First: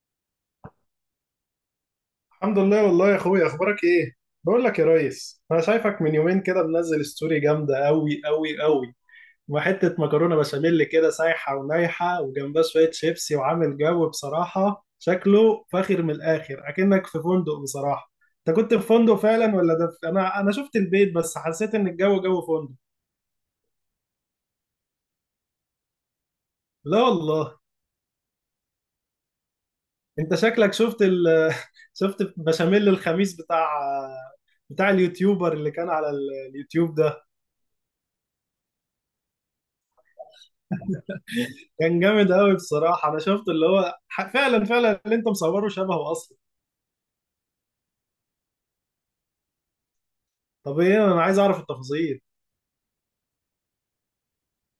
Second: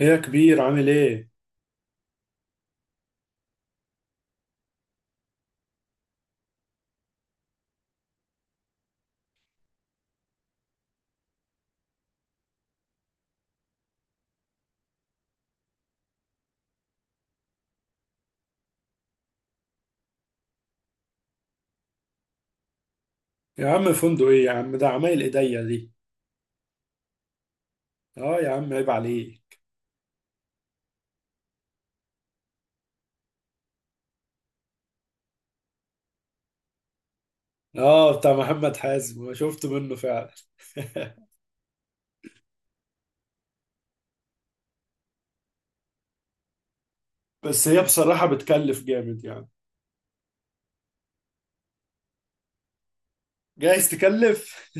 ايه يا كبير عامل ايه؟ الحمد لله والله يا اخويا اخبارك ايه؟ بقول لك يا ريس انا شايفك من يومين كده منزل ستوري جامده قوي قوي قوي. وحته مكرونه بشاميل كده سايحه ونايحه وجنبها شويه شيبسي وعامل جو بصراحه شكله فاخر من الاخر اكنك في فندق بصراحه. انت كنت في فندق فعلا ولا ده انا شفت البيت بس حسيت ان الجو جو فندق. يا عم فندق ايه يا عم، ده عمايل ايديا دي. لا والله. اه يا عم عيب عليك. انت شكلك شفت شفت بشاميل الخميس بتاع بتاع اليوتيوبر اللي كان على اليوتيوب ده. اه بتاع محمد حازم، ما شفت منه فعلا. كان جامد قوي بصراحه، انا شفت اللي هو فعلا فعلا اللي انت مصوره شبهه اصلا. بس هي بصراحة بتكلف جامد يعني. طب ايه، انا عايز اعرف التفاصيل. جايز تكلف.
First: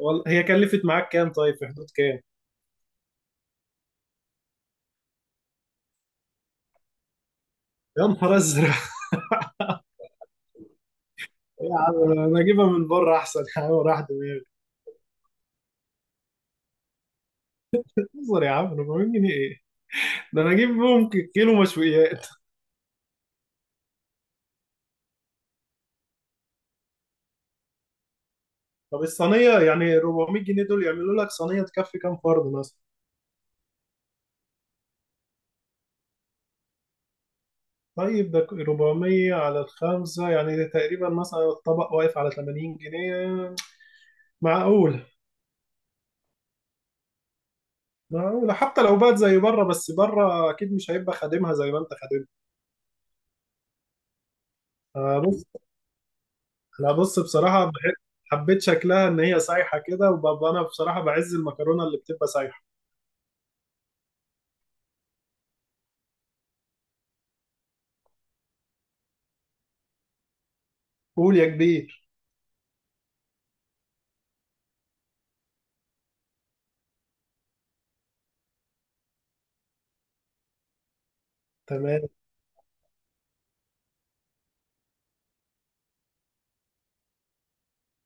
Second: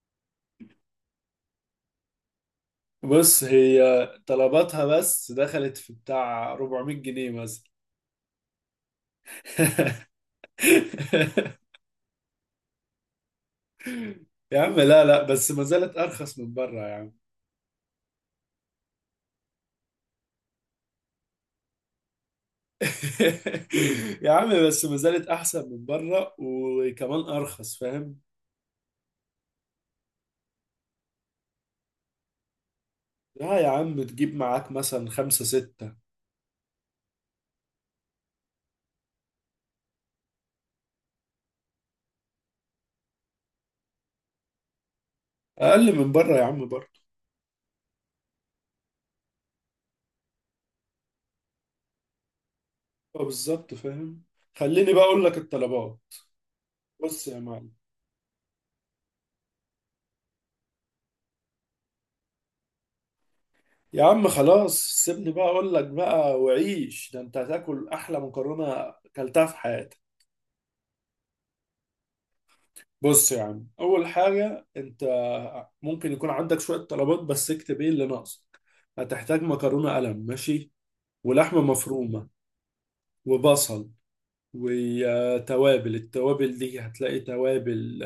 هي كلفت معاك كام؟ طيب في حدود كام؟ بص، هي طلباتها بس دخلت في بتاع 400 جنيه مثلا. يا نهار ازرق! يا عم انا اجيبها من بره احسن، يا عم راح دماغي. يا عم لا لا، بس ما زالت ارخص من بره يا عم. انظر يا عم، 400 جنيه ايه! ده انا اجيب بيهم كيلو مشويات. يا عم بس ما زالت احسن من بره، وكمان ارخص، فاهم. طب الصينيه يعني 400 جنيه دول يعملوا لك صينيه تكفي كام فرد مثلا؟ لا يا عم، تجيب معاك مثلا خمسة ستة. طيب ده 400 على الخمسة يعني تقريبا مثلا الطبق واقف على 80 جنيه، معقول؟ أقل من بره يا عم برضه. ما هو حتى لو بقت زي بره بس بره اكيد مش هيبقى خادمها زي ما انت خادمها. اه بالظبط، فاهم. خليني بقى أقول لك بص. الطلبات. انا بص بص يا بصراحه معلم. بحب، حبيت شكلها ان هي سايحه كده، وببقى انا بصراحه بعز المكرونه اللي بتبقى سايحه. يا عم خلاص، سيبني بقى أقول لك بقى، وعيش، ده أنت هتاكل أحلى مكرونة أكلتها في حياتك. قول يا كبير. بص يا عم، أول حاجة أنت ممكن يكون عندك شوية طلبات بس، اكتب إيه اللي ناقصك. هتحتاج مكرونة قلم، ماشي، ولحمة تمام. مفرومة، وبصل، وتوابل. التوابل دي هتلاقي توابل،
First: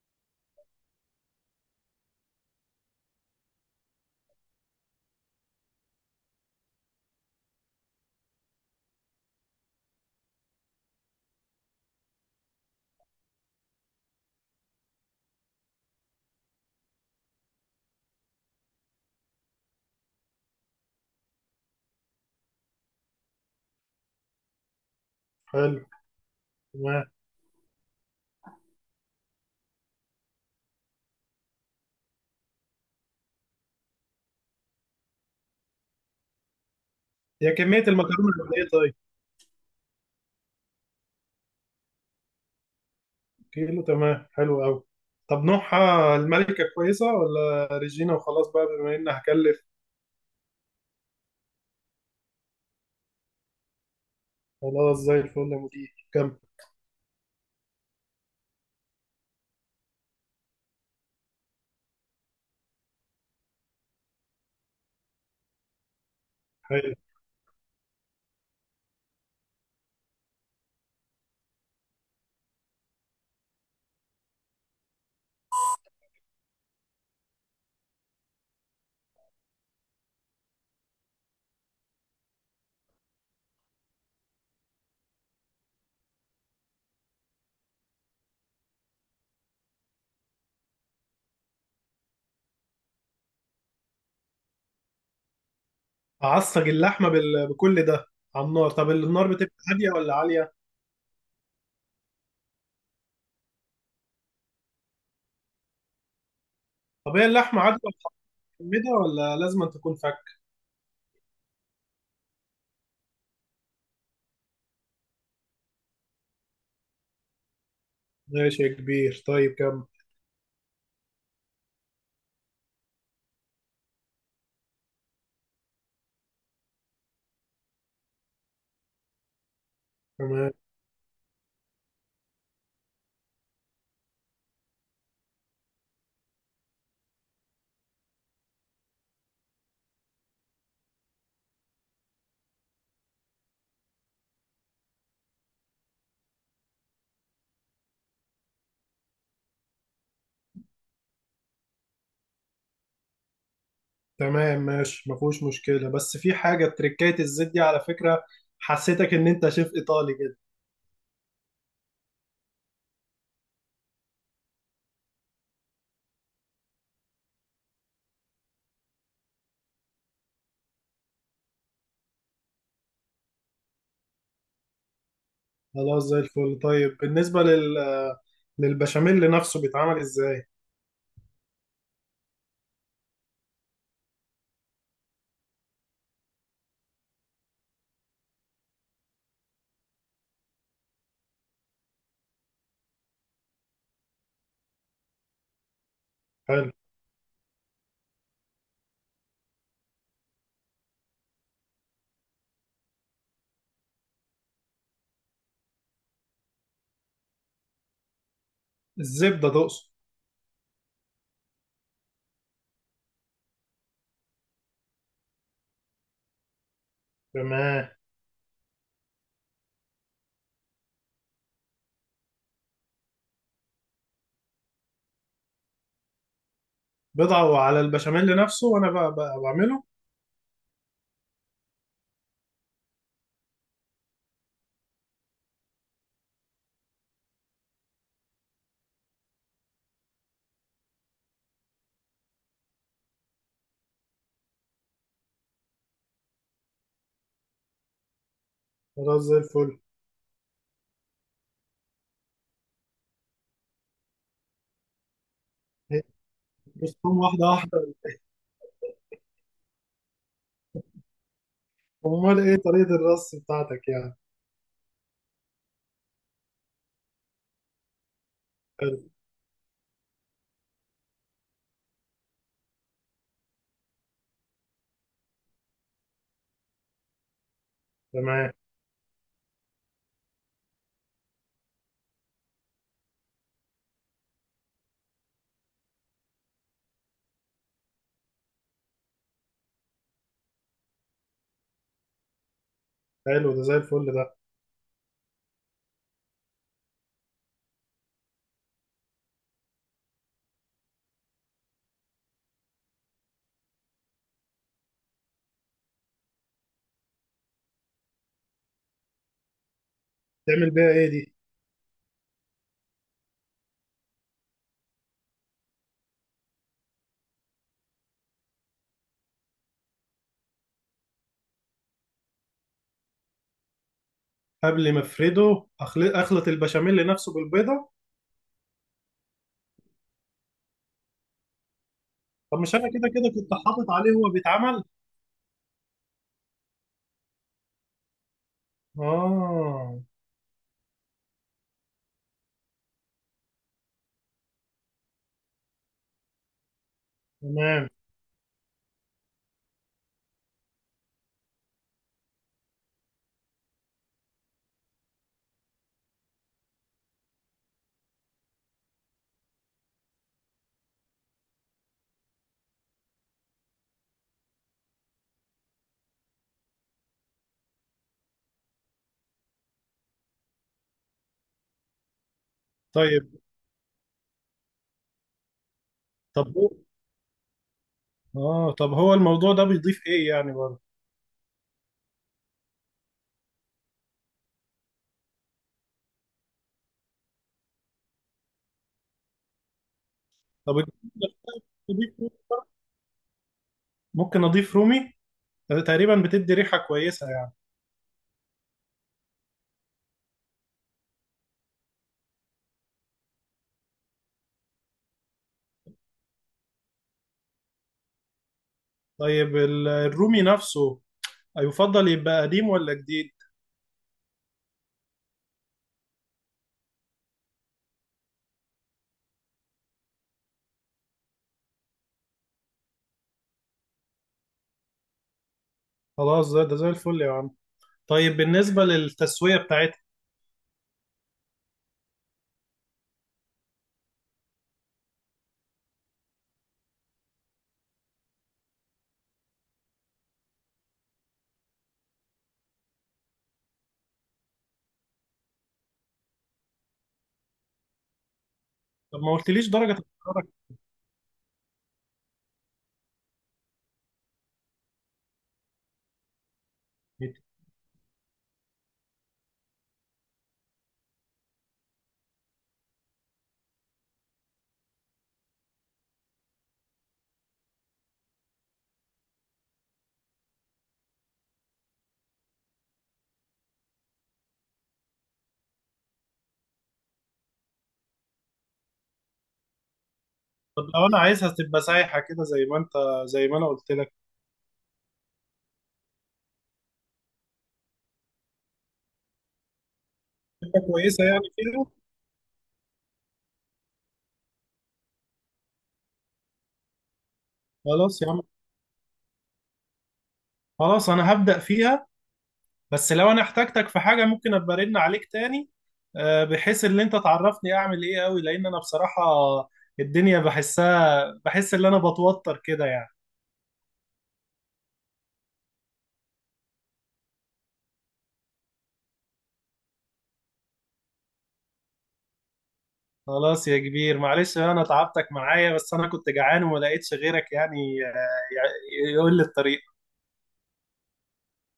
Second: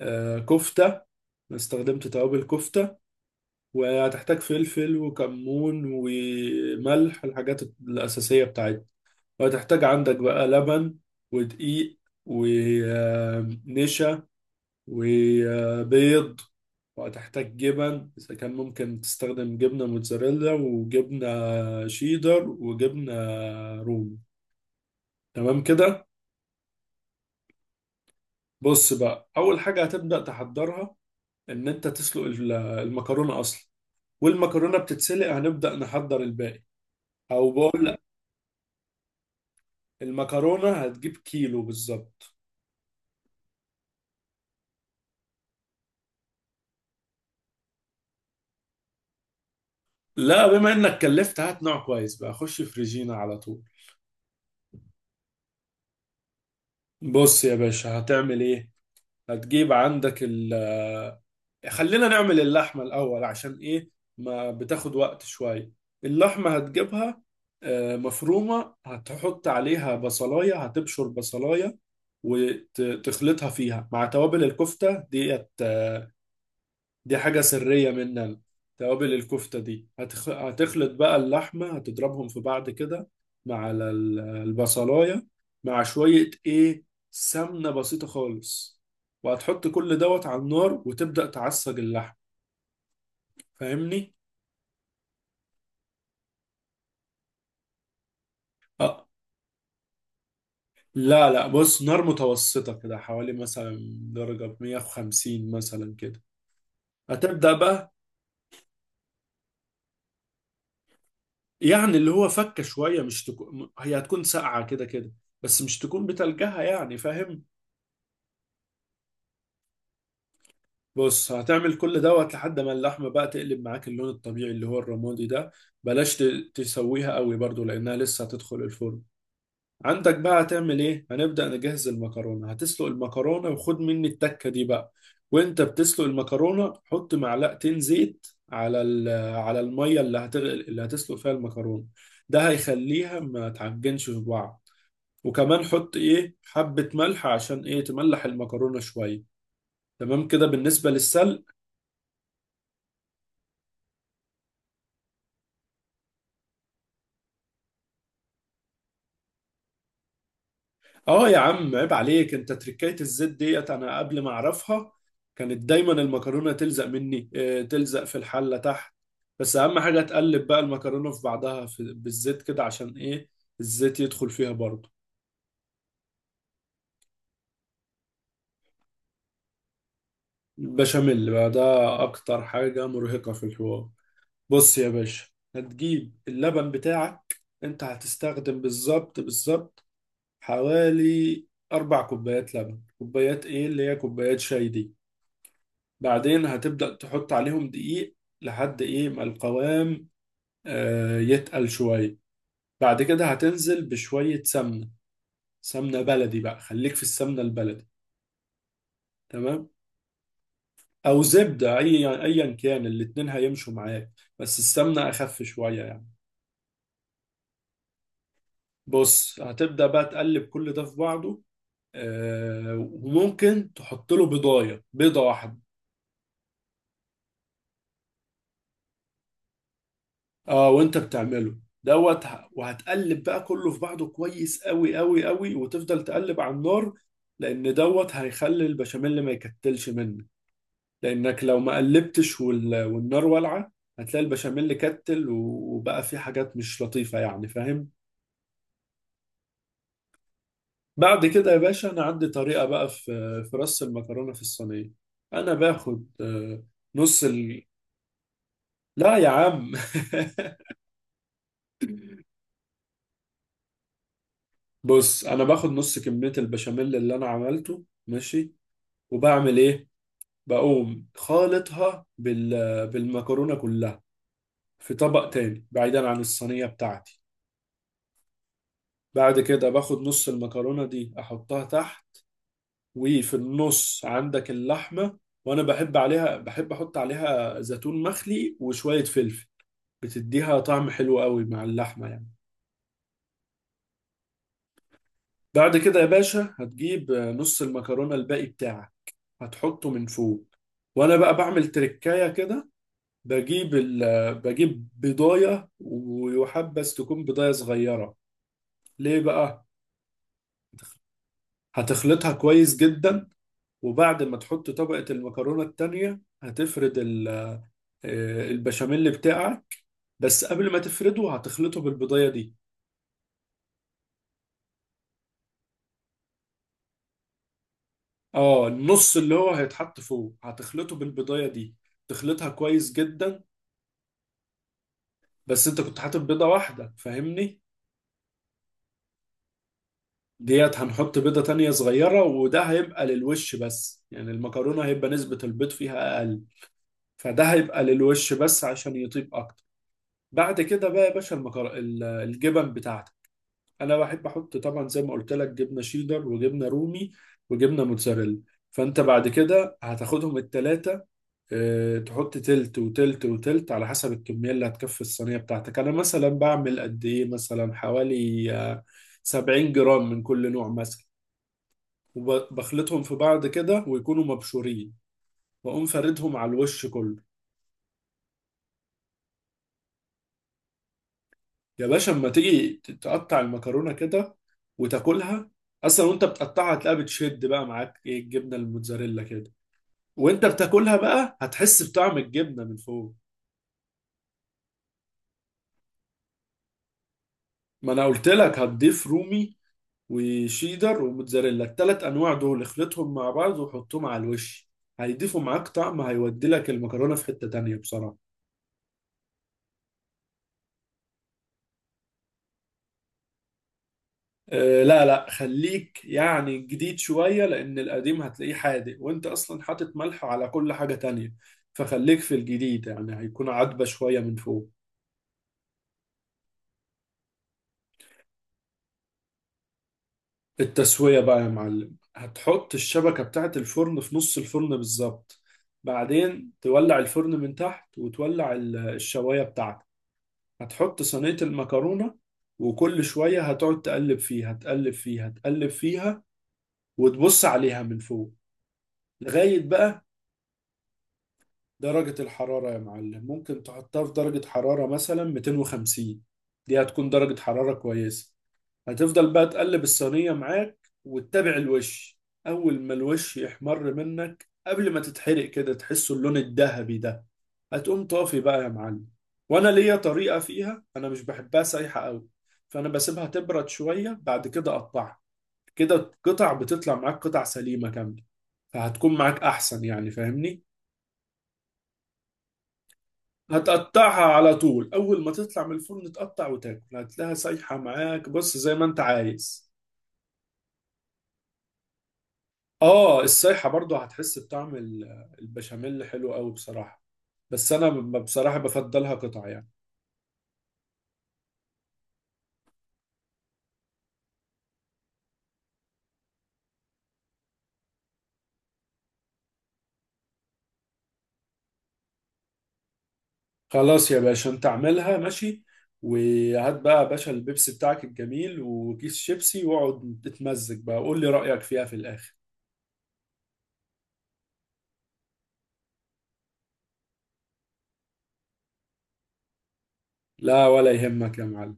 كفتة. أنا استخدمت توابل كفتة. وهتحتاج فلفل وكمون وملح، الحاجات الأساسية بتاعتنا. وهتحتاج عندك بقى لبن، ودقيق، ونشا، وبيض. وهتحتاج جبن، إذا كان ممكن تستخدم جبنة موتزاريلا، وجبنة شيدر، وجبنة رومي. تمام حلو. كده. تمام. بص بقى، أول حاجة هتبدأ تحضرها، إن أنت تسلق المكرونة أصلا. والمكرونة بتتسلق هنبدأ نحضر الباقي. أو هي كميه بقول لأ. المكرونه قد ايه طيب؟ المكرونة هتجيب كيلو بالظبط. كيلو، تمام حلو قوي. طب نوعها الملكه كويسه ولا ريجينا، وخلاص بقى بما ان هكلف. لا، بما إنك كلفت، هات نوع كويس بقى، خش في ريجينا على طول. خلاص زي الفل يا مدير. كم؟ بص يا باشا هتعمل إيه؟ هتجيب عندك خلينا نعمل اللحمة الأول، عشان إيه؟ ما بتاخد وقت شوية. اللحمة حلو. هتجيبها مفرومة، هتحط عليها بصلاية، هتبشر بصلاية وتخلطها فيها مع توابل الكفتة ديت. دي حاجة سرية مننا. توابل الكفتة دي هتخلط بقى اللحمة، هتضربهم في بعض كده مع البصلاية، مع شوية ايه، سمنة بسيطة خالص. وهتحط كل دوت على النار وتبدأ تعصج اللحم، فاهمني؟ اعصج اللحمه بكل ده على النار؟ طب اه. النار بتبقى هاديه ولا عاليه؟ لا لا، بص، نار متوسطة كده، حوالي مثلا درجة 150 مثلا كده. طب هي هتبدأ اللحمه عاديه بقى. ميدا ولا لازم أن تكون فك؟ يعني اللي هو فكة شوية، مش تكون هي هتكون ساقعة كده كده، بس مش تكون بتلجها، يعني فاهم؟ ماشي يا كبير. طيب كم؟ بص هتعمل كل دوت لحد ما اللحمة بقى تقلب معاك اللون الطبيعي اللي هو الرمادي ده. بلاش تسويها قوي برضو، لأنها لسه هتدخل الفرن. عندك بقى تمام. هتعمل إيه؟ هنبدأ نجهز المكرونة، هتسلق المكرونة وخد مني التكة دي بقى. وأنت بتسلق المكرونة حط معلقتين زيت على على المية اللي هتغل اللي هتسلق فيها المكرونة. ده هيخليها ما تعجنش في بعض. وكمان حط إيه حبة ملح، عشان إيه، تملح المكرونة شوية. تمام كده بالنسبة للسلق. تمام ماشي، ما فيهوش مشكلة، بس في حاجة تريكات الزيت دي على فكرة حسيتك إن أنت شيف إيطالي كده. اه يا عم عيب عليك. انت تركاية الزيت ديت، انا قبل ما اعرفها كانت دايما المكرونة تلزق مني، تلزق في الحلة تحت. بس اهم حاجة تقلب بقى المكرونة في بعضها في بالزيت كده، عشان ايه، الزيت يدخل فيها برضه. خلاص زي الفل. طيب بالنسبة للبشاميل نفسه بيتعمل إزاي؟ البشاميل بقى ده اكتر حاجة مرهقة في الحوار. بص يا باشا، هتجيب اللبن بتاعك. انت هتستخدم بالظبط بالظبط حوالي اربع كوبايات لبن، كوبايات ايه اللي هي كوبايات شاي دي. بعدين حلو. هتبدأ تحط عليهم دقيق لحد ايه ما القوام يتقل شوية. بعد كده هتنزل بشوية سمنة. سمنة بلدي بقى، خليك في السمنة البلدي. الزبدة تمام، تقصد؟ او زبدة، اي ايا كان الاتنين هيمشوا معاك. بس السمنة اخف شوية يعني. تمام. بص هتبدأ بقى تقلب كل ده في بعضه. وممكن تحط له بيضاية، بيضة واحدة. بضعه على البشاميل نفسه وأنا بقى بعمله؟ اه وانت بتعمله دوت، وهتقلب بقى كله في بعضه كويس قوي قوي قوي، وتفضل تقلب على النار، لان دوت هيخلي البشاميل ما يكتلش منك. لانك لو ما قلبتش والنار والعه، هتلاقي البشاميل كتل وبقى فيه حاجات مش لطيفه، يعني فاهم. خلاص زي الفل. بعد كده يا باشا، انا عندي طريقه بقى في رص المكرونه في الصينيه. انا هي- باخد بص، قوم نص واحدة واحدة. لا يا عم أمال إيه طريقة الرص بتاعتك يعني؟ بص انا باخد نص كميه البشاميل اللي انا عملته، ماشي، حلو. وبعمل ايه؟ بقوم خالطها بالمكرونه كلها في طبق تاني بعيدا عن الصينيه بتاعتي. تمام. بعد كده باخد نص المكرونه دي احطها تحت. وفي النص عندك اللحمه. وانا بحب احط عليها زيتون مخلي وشويه فلفل. بتديها طعم حلو قوي مع اللحمه يعني. حلو ده، زي الفل ده. بعد كده يا باشا هتجيب نص المكرونه الباقي بتاعك، هتحطه من فوق. وانا بقى بعمل تركايه كده. بجيب ال... بجيب بضاية، ويحبذ تكون بضاية صغيرة. ليه بقى؟ تعمل بيها إيه دي؟ هتخلطها كويس جدا، وبعد ما تحط طبقة المكرونة التانية هتفرد ال... آه، البشاميل بتاعك. بس قبل ما تفرده هتخلطه بالبضاية دي. قبل ما افرده اخلط البشاميل نفسه بالبيضه؟ اه، النص اللي هو هيتحط فوق هتخلطه بالبضاية دي. تخلطها طب مش انا كويس كده كده جدا. كنت حاطط عليه وهو بيتعمل؟ بس انت كنت حاطط بيضة واحدة، فاهمني؟ اه. ديت هنحط بيضة تانية صغيرة، وده هيبقى للوش بس، يعني المكرونة هيبقى نسبة البيض فيها أقل، فده هيبقى تمام. للوش بس عشان يطيب اكتر. بعد كده بقى يا باشا الجبن بتاعتك. انا بحب احط طبعا زي ما قلت لك جبنه شيدر، وجبنه رومي، وجبنه موتزاريلا. فانت بعد كده هتاخدهم التلاتة. اه، تحط تلت وتلت وتلت على حسب الكميه اللي هتكفي الصينيه بتاعتك. انا مثلا بعمل قد ايه، مثلا حوالي 70 جرام من كل نوع مثلا. وبخلطهم في طيب. بعض كده ويكونوا مبشورين، واقوم فاردهم على طب هو، الوش كله. اه، طب هو الموضوع ده بيضيف ايه يعني برضه؟ يا باشا اما تيجي تقطع المكرونه كده وتاكلها، اصلا وانت بتقطعها هتلاقيها بتشد بقى معاك ايه الجبنه الموتزاريلا كده، وانت طب بتاكلها بقى هتحس بطعم الجبنة، الجبنه من فوق. ممكن اضيف رومي؟ تقريبا بتدي ريحه كويسه يعني. ما انا قلت لك هتضيف رومي وشيدر وموتزاريلا، التلات انواع دول اخلطهم مع بعض وحطهم على الوش. هيضيفوا معاك طعم هيودي لك المكرونه في حته تانيه بصراحه. طيب الرومي نفسه يفضل يبقى قديم ولا جديد؟ لا لا، خليك يعني جديد شوية، لأن القديم هتلاقيه حادق وأنت أصلا حاطط ملح على كل حاجة تانية. فخليك في الجديد، يعني هيكون عدبة شوية من فوق. خلاص ده زي الفل يا عم. طيب بالنسبه للتسويه بتاعتها؟ التسوية بقى يا معلم، هتحط الشبكة بتاعة الفرن في نص الفرن بالظبط. بعدين تولع الفرن من تحت وتولع الشواية بتاعتك. هتحط صينية المكرونة، وكل شوية هتقعد تقلب فيها تقلب فيها تقلب فيها، وتبص عليها من فوق طب ما لغاية قلتليش درجه بقى. الحراره. درجة الحرارة يا معلم ممكن تحطها في درجة حرارة مثلا 250. دي هتكون درجة حرارة كويسة. هتفضل بقى تقلب الصينية معاك وتتابع الوش. أول ما الوش يحمر منك قبل ما تتحرق كده، تحسه اللون الذهبي ده، هتقوم طافي بقى يا معلم. وأنا ليا طريقة فيها، أنا مش بحبها سايحة أوي، فأنا بسيبها تبرد شوية بعد كده أقطعها. كده القطع بتطلع معاك قطع سليمة كاملة، فهتكون معاك أحسن، يعني فاهمني. طب لو انا عايزها تبقى سايحه كده زي ما انت، زي ما انا قلت لك، هتقطعها على طول، اول ما تطلع من الفرن تقطع وتاكل هتلاقيها سايحه معاك، بص زي ما انت عايز. تبقى كويسه يعني فيها؟ اه، السايحه برضو هتحس بطعم البشاميل حلو قوي بصراحه. بس انا خلاص يا عم، بصراحه بفضلها قطع يعني. خلاص انا هبدأ فيها. بس لو انا احتاجتك في حاجه ممكن ابقى ارن عليك تاني؟ بحيث ان انت تعرفني اعمل ايه، قوي لان انا بصراحه الدنيا بحسها بحس ان انا بتوتر كده يعني. خلاص يا باشا، انت اعملها ماشي. وهات بقى يا باشا البيبسي بتاعك الجميل وكيس شيبسي واقعد تتمزج بقى، قول لي رايك فيها في الاخر. خلاص يا كبير، معلش بقى انا تعبتك معايا بس انا كنت جعان وما لقيتش غيرك يعني، يقول لي الطريق. لا، ولا يهمك يا معلم.